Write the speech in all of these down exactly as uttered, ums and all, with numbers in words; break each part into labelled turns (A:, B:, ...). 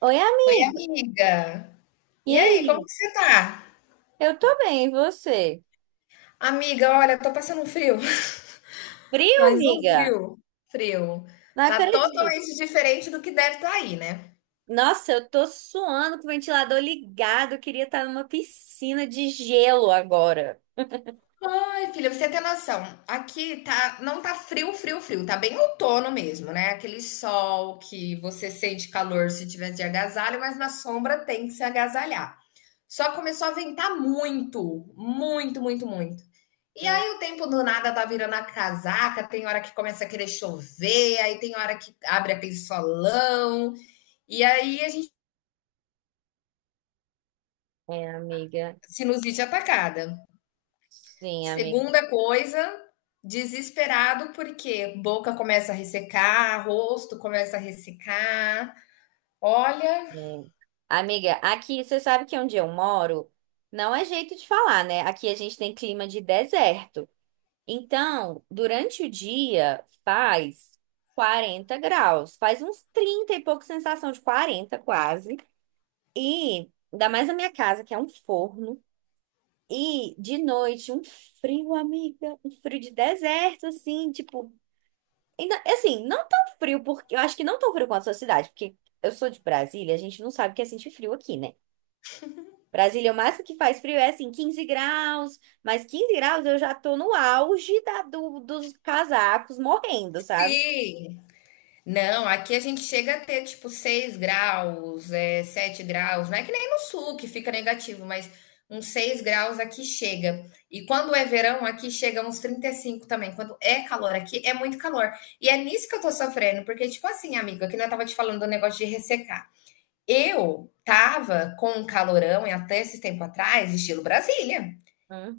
A: Oi,
B: Oi,
A: amiga.
B: amiga.
A: E
B: E aí, como
A: aí?
B: que você tá?
A: Eu tô bem, e você?
B: Amiga, olha, tô passando um frio,
A: Frio,
B: mas um
A: amiga?
B: frio, frio.
A: Não
B: Tá
A: acredito.
B: totalmente diferente do que deve estar aí, né?
A: Nossa, eu tô suando com o ventilador ligado. Eu queria estar numa piscina de gelo agora.
B: Ai, filha, você tem noção. Aqui tá, não tá frio, frio, frio. Tá bem outono mesmo, né? Aquele sol que você sente calor se tiver de agasalho, mas na sombra tem que se agasalhar. Só começou a ventar muito, muito, muito, muito. E
A: Hum,
B: aí o tempo do nada tá virando a casaca, tem hora que começa a querer chover, aí tem hora que abre aquele solão, e aí a gente
A: É, amiga.
B: sinusite atacada.
A: Sim, amiga.
B: Segunda coisa, desesperado porque boca começa a ressecar, rosto começa a ressecar. Olha,
A: É. Amiga, aqui você sabe que onde eu moro não é jeito de falar, né? Aqui a gente tem clima de deserto. Então, durante o dia faz quarenta graus, faz uns trinta e pouco sensação de quarenta quase. E ainda mais na minha casa, que é um forno. E de noite, um frio, amiga. Um frio de deserto, assim, tipo. Ainda, assim, não tão frio, porque eu acho que não tão frio quanto a sua cidade, porque eu sou de Brasília, a gente não sabe o que é sentir frio aqui, né? Brasília, o máximo que faz frio é assim, quinze graus, mas quinze graus eu já tô no auge da, do, dos casacos morrendo, sabe?
B: sim, não, aqui a gente chega a ter tipo seis graus, é, sete graus. Não é que nem no sul que fica negativo, mas uns seis graus aqui chega. E quando é verão, aqui chega uns trinta e cinco também. Quando é calor aqui, é muito calor. E é nisso que eu tô sofrendo, porque, tipo assim, amiga, que não tava te falando do negócio de ressecar. Eu tava com um calorão e até esse tempo atrás, estilo Brasília.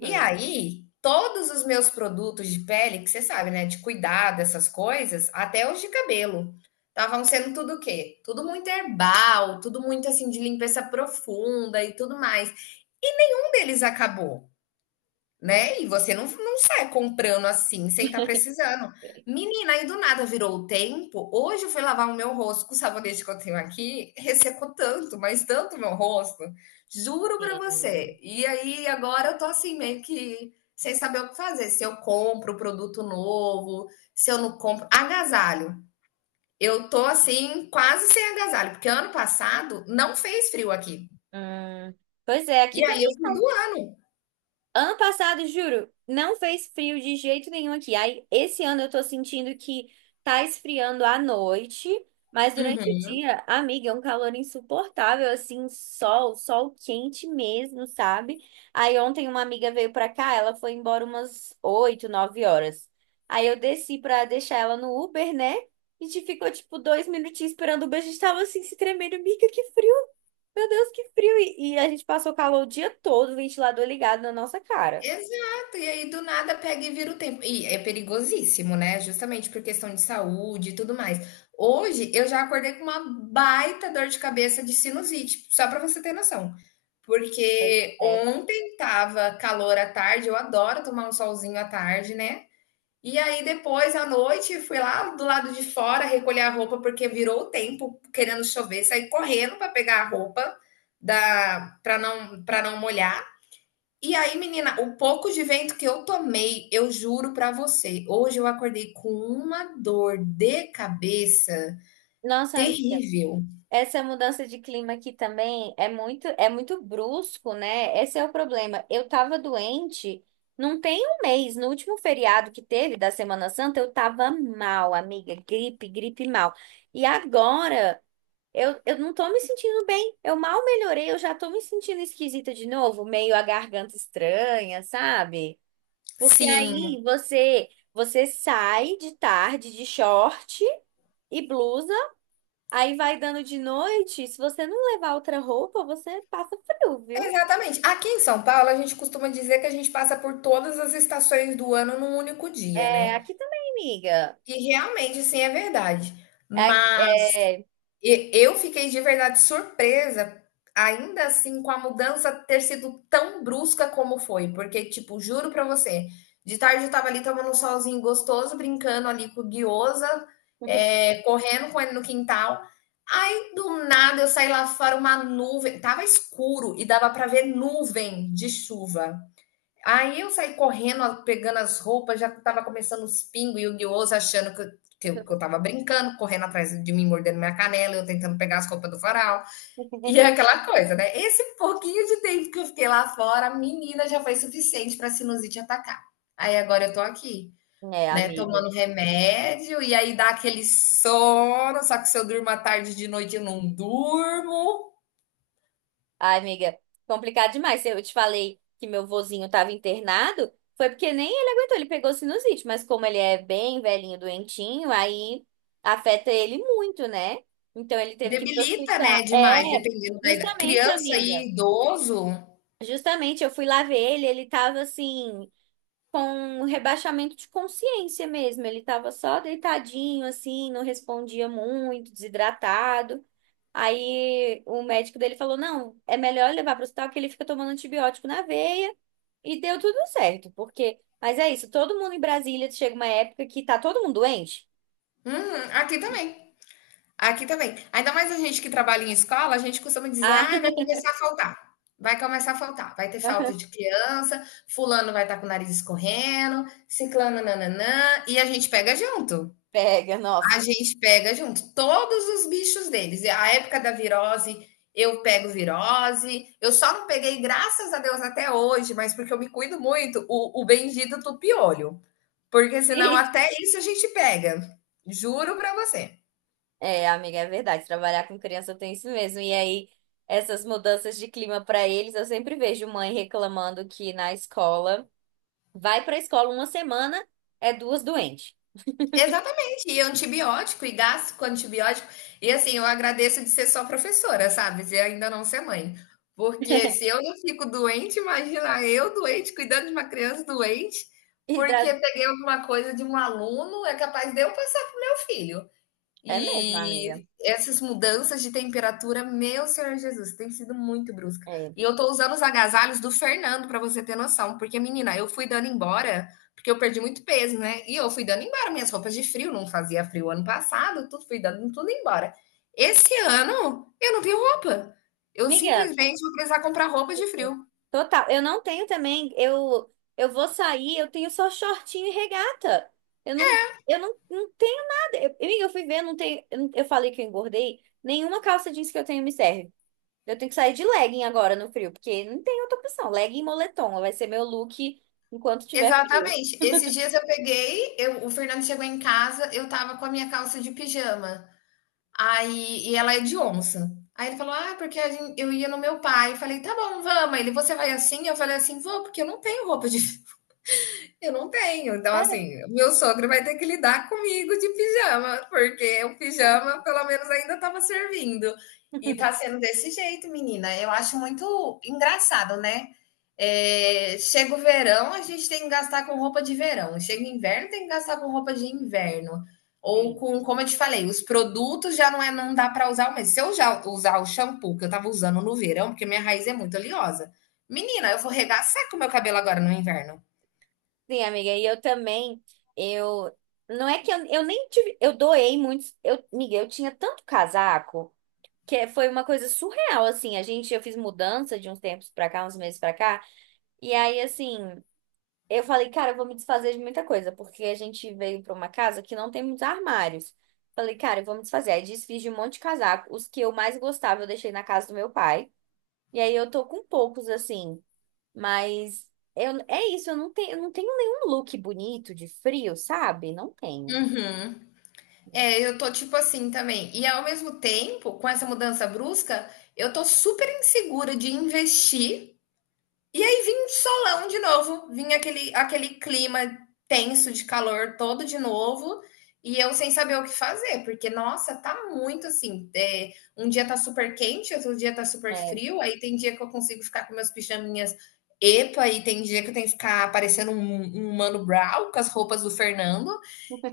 B: E aí, todos os meus produtos de pele, que você sabe, né, de cuidado, essas coisas, até os de cabelo, estavam sendo tudo o quê? Tudo muito herbal, tudo muito assim de limpeza profunda e tudo mais. E nenhum deles acabou, né? E você não, não sai comprando assim, sem estar precisando. Menina, aí do nada virou o tempo. Hoje eu fui lavar o meu rosto com o sabonete que eu tenho aqui, ressecou tanto, mas tanto o meu rosto. Juro pra
A: Entendo.
B: você. E aí agora eu tô assim, meio que sem saber o que fazer. Se eu compro produto novo, se eu não compro. Agasalho. Eu tô assim, quase sem agasalho, porque ano passado não fez frio aqui.
A: Hum, pois é, aqui
B: E aí eu
A: também.
B: fui do ano.
A: Ano passado, juro, não fez frio de jeito nenhum aqui. Aí, esse ano eu tô sentindo que tá esfriando à noite, mas durante o
B: Uhum.
A: dia, amiga, é um calor insuportável, assim, sol, sol quente mesmo, sabe? Aí ontem uma amiga veio pra cá, ela foi embora umas oito, nove horas. Aí eu desci pra deixar ela no Uber, né? A gente ficou, tipo, dois minutinhos esperando o Uber, a gente tava assim, se tremendo, amiga, que frio meu Deus, que frio! E, e a gente passou calor o dia todo, o ventilador ligado na nossa cara.
B: Exato, e aí do nada pega e vira o tempo. E é perigosíssimo, né? Justamente por questão de saúde e tudo mais. Hoje eu já acordei com uma baita dor de cabeça de sinusite, só para você ter noção. Porque
A: É.
B: ontem tava calor à tarde, eu adoro tomar um solzinho à tarde, né? E aí depois à noite fui lá do lado de fora recolher a roupa porque virou o tempo, querendo chover, saí correndo para pegar a roupa da para não para não molhar. E aí, menina, o pouco de vento que eu tomei, eu juro pra você, hoje eu acordei com uma dor de cabeça
A: Nossa,
B: terrível.
A: essa mudança de clima aqui também é muito, é muito brusco, né? Esse é o problema. Eu tava doente, não tem um mês, no último feriado que teve da Semana Santa, eu tava mal, amiga, gripe, gripe mal. E agora eu, eu não tô me sentindo bem. Eu mal melhorei, eu já tô me sentindo esquisita de novo, meio a garganta estranha, sabe? Porque
B: Sim,
A: aí você você sai de tarde de short e blusa, aí vai dando de noite. Se você não levar outra roupa, você passa frio, viu?
B: exatamente. Aqui em São Paulo, a gente costuma dizer que a gente passa por todas as estações do ano num único dia,
A: É,
B: né?
A: aqui também, amiga.
B: E realmente, assim, é verdade.
A: É, é...
B: E eu fiquei de verdade surpresa, ainda assim, com a mudança ter sido tão brusca como foi, porque, tipo, juro pra você, de tarde eu tava ali tomando um solzinho gostoso, brincando ali com o guiosa, eh, correndo com ele no quintal. Aí, do nada, eu saí lá fora, uma nuvem, tava escuro e dava pra ver nuvem de chuva. Aí eu saí correndo, pegando as roupas, já estava começando os pingos e o guioso achando que eu, que, eu, que eu tava brincando, correndo atrás de mim, mordendo minha canela, eu tentando pegar as roupas do farol. E é aquela coisa, né? Esse um pouquinho de tempo que eu fiquei lá fora, a menina já foi suficiente pra sinusite atacar. Aí agora eu tô aqui,
A: É,
B: né,
A: amiga.
B: tomando remédio, e aí dá aquele sono, só que se eu durmo à tarde de noite eu não durmo.
A: Ai, amiga, complicado demais. Eu te falei que meu vozinho estava internado, foi porque nem ele aguentou, ele pegou sinusite, mas como ele é bem velhinho, doentinho, aí afeta ele muito, né? Então ele teve que ir pro
B: Debilita,
A: hospital.
B: né, demais,
A: É,
B: dependendo da idade.
A: justamente,
B: Criança e
A: amiga.
B: idoso.
A: Justamente, eu fui lá ver ele, ele tava assim, com um rebaixamento de consciência mesmo. Ele tava só deitadinho, assim, não respondia muito, desidratado. Aí o médico dele falou: não, é melhor levar para o hospital que ele fica tomando antibiótico na veia. E deu tudo certo, porque. Mas é isso, todo mundo em Brasília chega uma época que tá todo mundo doente.
B: Uhum, aqui também. Aqui também. Ainda mais a gente que trabalha em escola, a gente costuma dizer,
A: Ah,
B: ah, vai começar a faltar. Vai começar a faltar. Vai ter falta de criança, fulano vai estar com o nariz escorrendo, ciclano nananã, e a gente pega junto.
A: pega, nossa.
B: A gente pega junto todos os bichos deles. E a época da virose, eu pego virose. Eu só não peguei, graças a Deus, até hoje, mas porque eu me cuido muito, o, o bendito tupiolho. Porque senão
A: Gente.
B: até isso a gente pega. Juro pra você.
A: É, amiga, é verdade. Trabalhar com criança tem isso mesmo. E aí, essas mudanças de clima para eles, eu sempre vejo mãe reclamando que na escola vai para a escola uma semana, é duas doentes.
B: Exatamente, e antibiótico, e gasto com antibiótico. E assim, eu agradeço de ser só professora, sabe? De ainda não ser mãe. Porque se eu não fico doente, imagina eu doente, cuidando de uma criança doente,
A: E dá...
B: porque peguei alguma coisa de um aluno, é capaz de eu passar para o meu filho.
A: É mesmo, amiga.
B: E essas mudanças de temperatura, meu Senhor Jesus, tem sido muito brusca.
A: É.
B: E eu tô usando os agasalhos do Fernando para você ter noção, porque menina, eu fui dando embora, porque eu perdi muito peso, né? E eu fui dando embora minhas roupas de frio, não fazia frio ano passado, tudo fui dando tudo embora. Esse ano eu não tenho roupa. Eu
A: Amiga,
B: simplesmente vou precisar comprar roupa de frio.
A: total, eu não tenho também, eu eu vou sair, eu tenho só shortinho e regata. Eu não eu não, não tenho nada. Eu, amiga, eu fui ver, não tenho, eu, não- eu falei que eu engordei, nenhuma calça jeans que eu tenho me serve. Eu tenho que sair de legging agora no frio, porque não tem outra opção. Legging e moletom vai ser meu look enquanto tiver frio.
B: Exatamente. Esses dias eu peguei, eu- o Fernando chegou em casa, eu tava com a minha calça de pijama. Aí, e ela é de onça. Aí ele falou: Ah, porque a gen- eu ia no meu pai. Eu falei: Tá bom, vamos. Ele, você vai assim? Eu falei assim: Vou, porque eu não tenho roupa de, eu não tenho. Então,
A: É,
B: assim, meu sogro vai ter que lidar comigo de pijama, porque o
A: então,
B: pijama, pelo menos, ainda estava servindo. E tá sendo desse jeito, menina. Eu acho muito engraçado, né? É, chega o verão, a gente tem que gastar com roupa de verão. Chega o inverno, tem que gastar com roupa de inverno. Ou
A: Sim.
B: com, como eu te falei, os produtos já não é, não dá para usar. Mas se eu já usar o shampoo que eu tava usando no verão, porque minha raiz é muito oleosa. Menina, eu vou regaçar com o meu cabelo agora no inverno.
A: Sim, amiga, e eu também, eu, não é que eu, eu nem tive, eu doei muitos, eu, amiga, eu tinha tanto casaco, que é- foi uma coisa surreal, assim. A gente, eu fiz mudança de uns tempos pra cá, uns meses pra cá. E aí, assim, eu falei, cara, eu vou me desfazer de muita coisa, porque a gente veio pra uma casa que não tem muitos armários. Falei, cara, eu vou me desfazer. Aí desfiz de um monte de casaco. Os que eu mais gostava, eu deixei na casa do meu pai. E aí eu tô com poucos, assim. Mas eu, é isso, eu não tenho, eu não tenho nenhum look bonito de frio, sabe? Não tenho.
B: Uhum. É, eu tô tipo assim também. E ao mesmo tempo, com essa mudança brusca, eu tô super insegura de investir. E aí vim um solão de novo, vim aquele, aquele clima tenso de calor todo de novo. E eu sem saber o que fazer, porque, nossa, tá muito assim. É, um dia tá super quente, outro dia tá super
A: É,
B: frio. Aí tem dia que eu consigo ficar com meus pijaminhas epa, e tem dia que eu tenho que ficar parecendo um, um Mano Brown com as roupas do Fernando.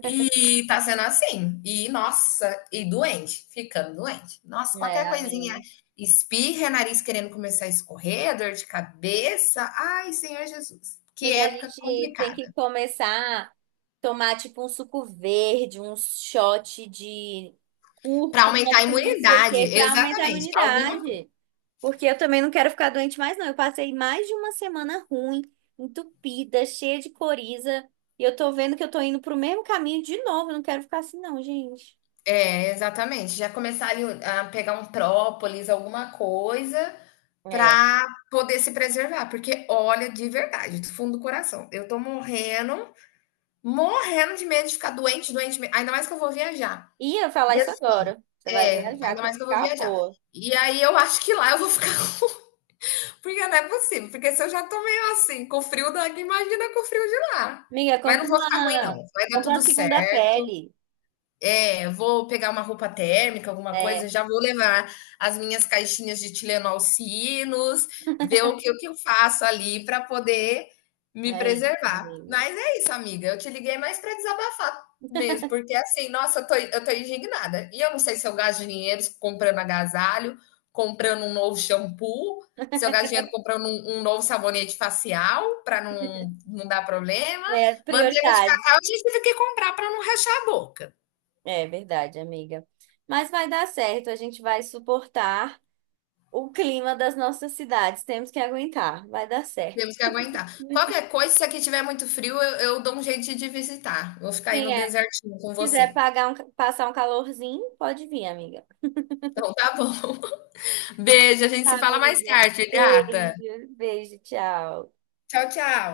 B: E tá sendo assim. E nossa, e doente, ficando doente. Nossa,
A: é,
B: qualquer coisinha,
A: amiga.
B: espirra, nariz querendo começar a escorrer, dor de cabeça. Ai, Senhor Jesus. Que
A: Amiga, a
B: época
A: gente tem que
B: complicada.
A: começar a tomar tipo um suco verde, um shot de
B: Para aumentar
A: cúrcuma
B: a
A: com não sei o
B: imunidade,
A: que, pra aumentar a
B: exatamente. Alguma coisa.
A: imunidade. Porque eu também não quero ficar doente mais, não. Eu passei mais de uma semana ruim, entupida, cheia de coriza. E eu tô vendo que eu tô indo pro mesmo caminho de novo. Eu não quero ficar assim, não, gente.
B: É, exatamente. Já começar ali a pegar um própolis, alguma coisa,
A: É.
B: para poder se preservar. Porque, olha, de verdade, do fundo do coração, eu tô morrendo, morrendo de medo de ficar doente, doente. me- Ainda mais que eu vou viajar.
A: Ia falar
B: E
A: isso
B: assim
A: agora. Você vai
B: é,
A: viajar,
B: ainda
A: tem
B: mais
A: que
B: que eu vou
A: ficar
B: viajar.
A: boa.
B: E aí eu acho que lá eu vou ficar porque não é possível, porque se eu já tô meio assim, com o frio daqui, imagina com o frio de lá.
A: Amiga,
B: Mas
A: compra
B: não vou ficar ruim
A: uma,
B: não, vai dar
A: Compra
B: tudo
A: uma
B: certo.
A: segunda pele.
B: É, vou pegar uma roupa térmica, alguma coisa,
A: É,
B: já vou levar as minhas caixinhas de Tilenol Sinos, ver o que, o que eu faço ali para poder me
A: aí,
B: preservar.
A: amiga.
B: Mas é isso, amiga. Eu te liguei mais para desabafar mesmo, porque assim, nossa, eu tô, eu tô indignada. E eu não sei se eu gasto dinheiro comprando agasalho, comprando um novo shampoo, se eu gasto dinheiro comprando um, um novo sabonete facial para não, não dar problema.
A: É
B: Manteiga de
A: prioridade.
B: cacau, a gente teve que comprar para não rachar a boca.
A: É verdade, amiga. Mas vai dar certo, a gente vai suportar o clima das nossas cidades. Temos que aguentar, vai dar certo.
B: Temos que aguentar. Qualquer coisa, se aqui tiver muito frio, eu, eu dou um jeito de te visitar. Vou ficar aí
A: Sim,
B: no
A: é.
B: desertinho com
A: Quiser
B: você.
A: pagar um, passar um calorzinho, pode vir, amiga.
B: Então tá bom. Beijo, a gente se fala mais
A: Amiga,
B: tarde, gata.
A: beijo, beijo, tchau.
B: Tchau, tchau.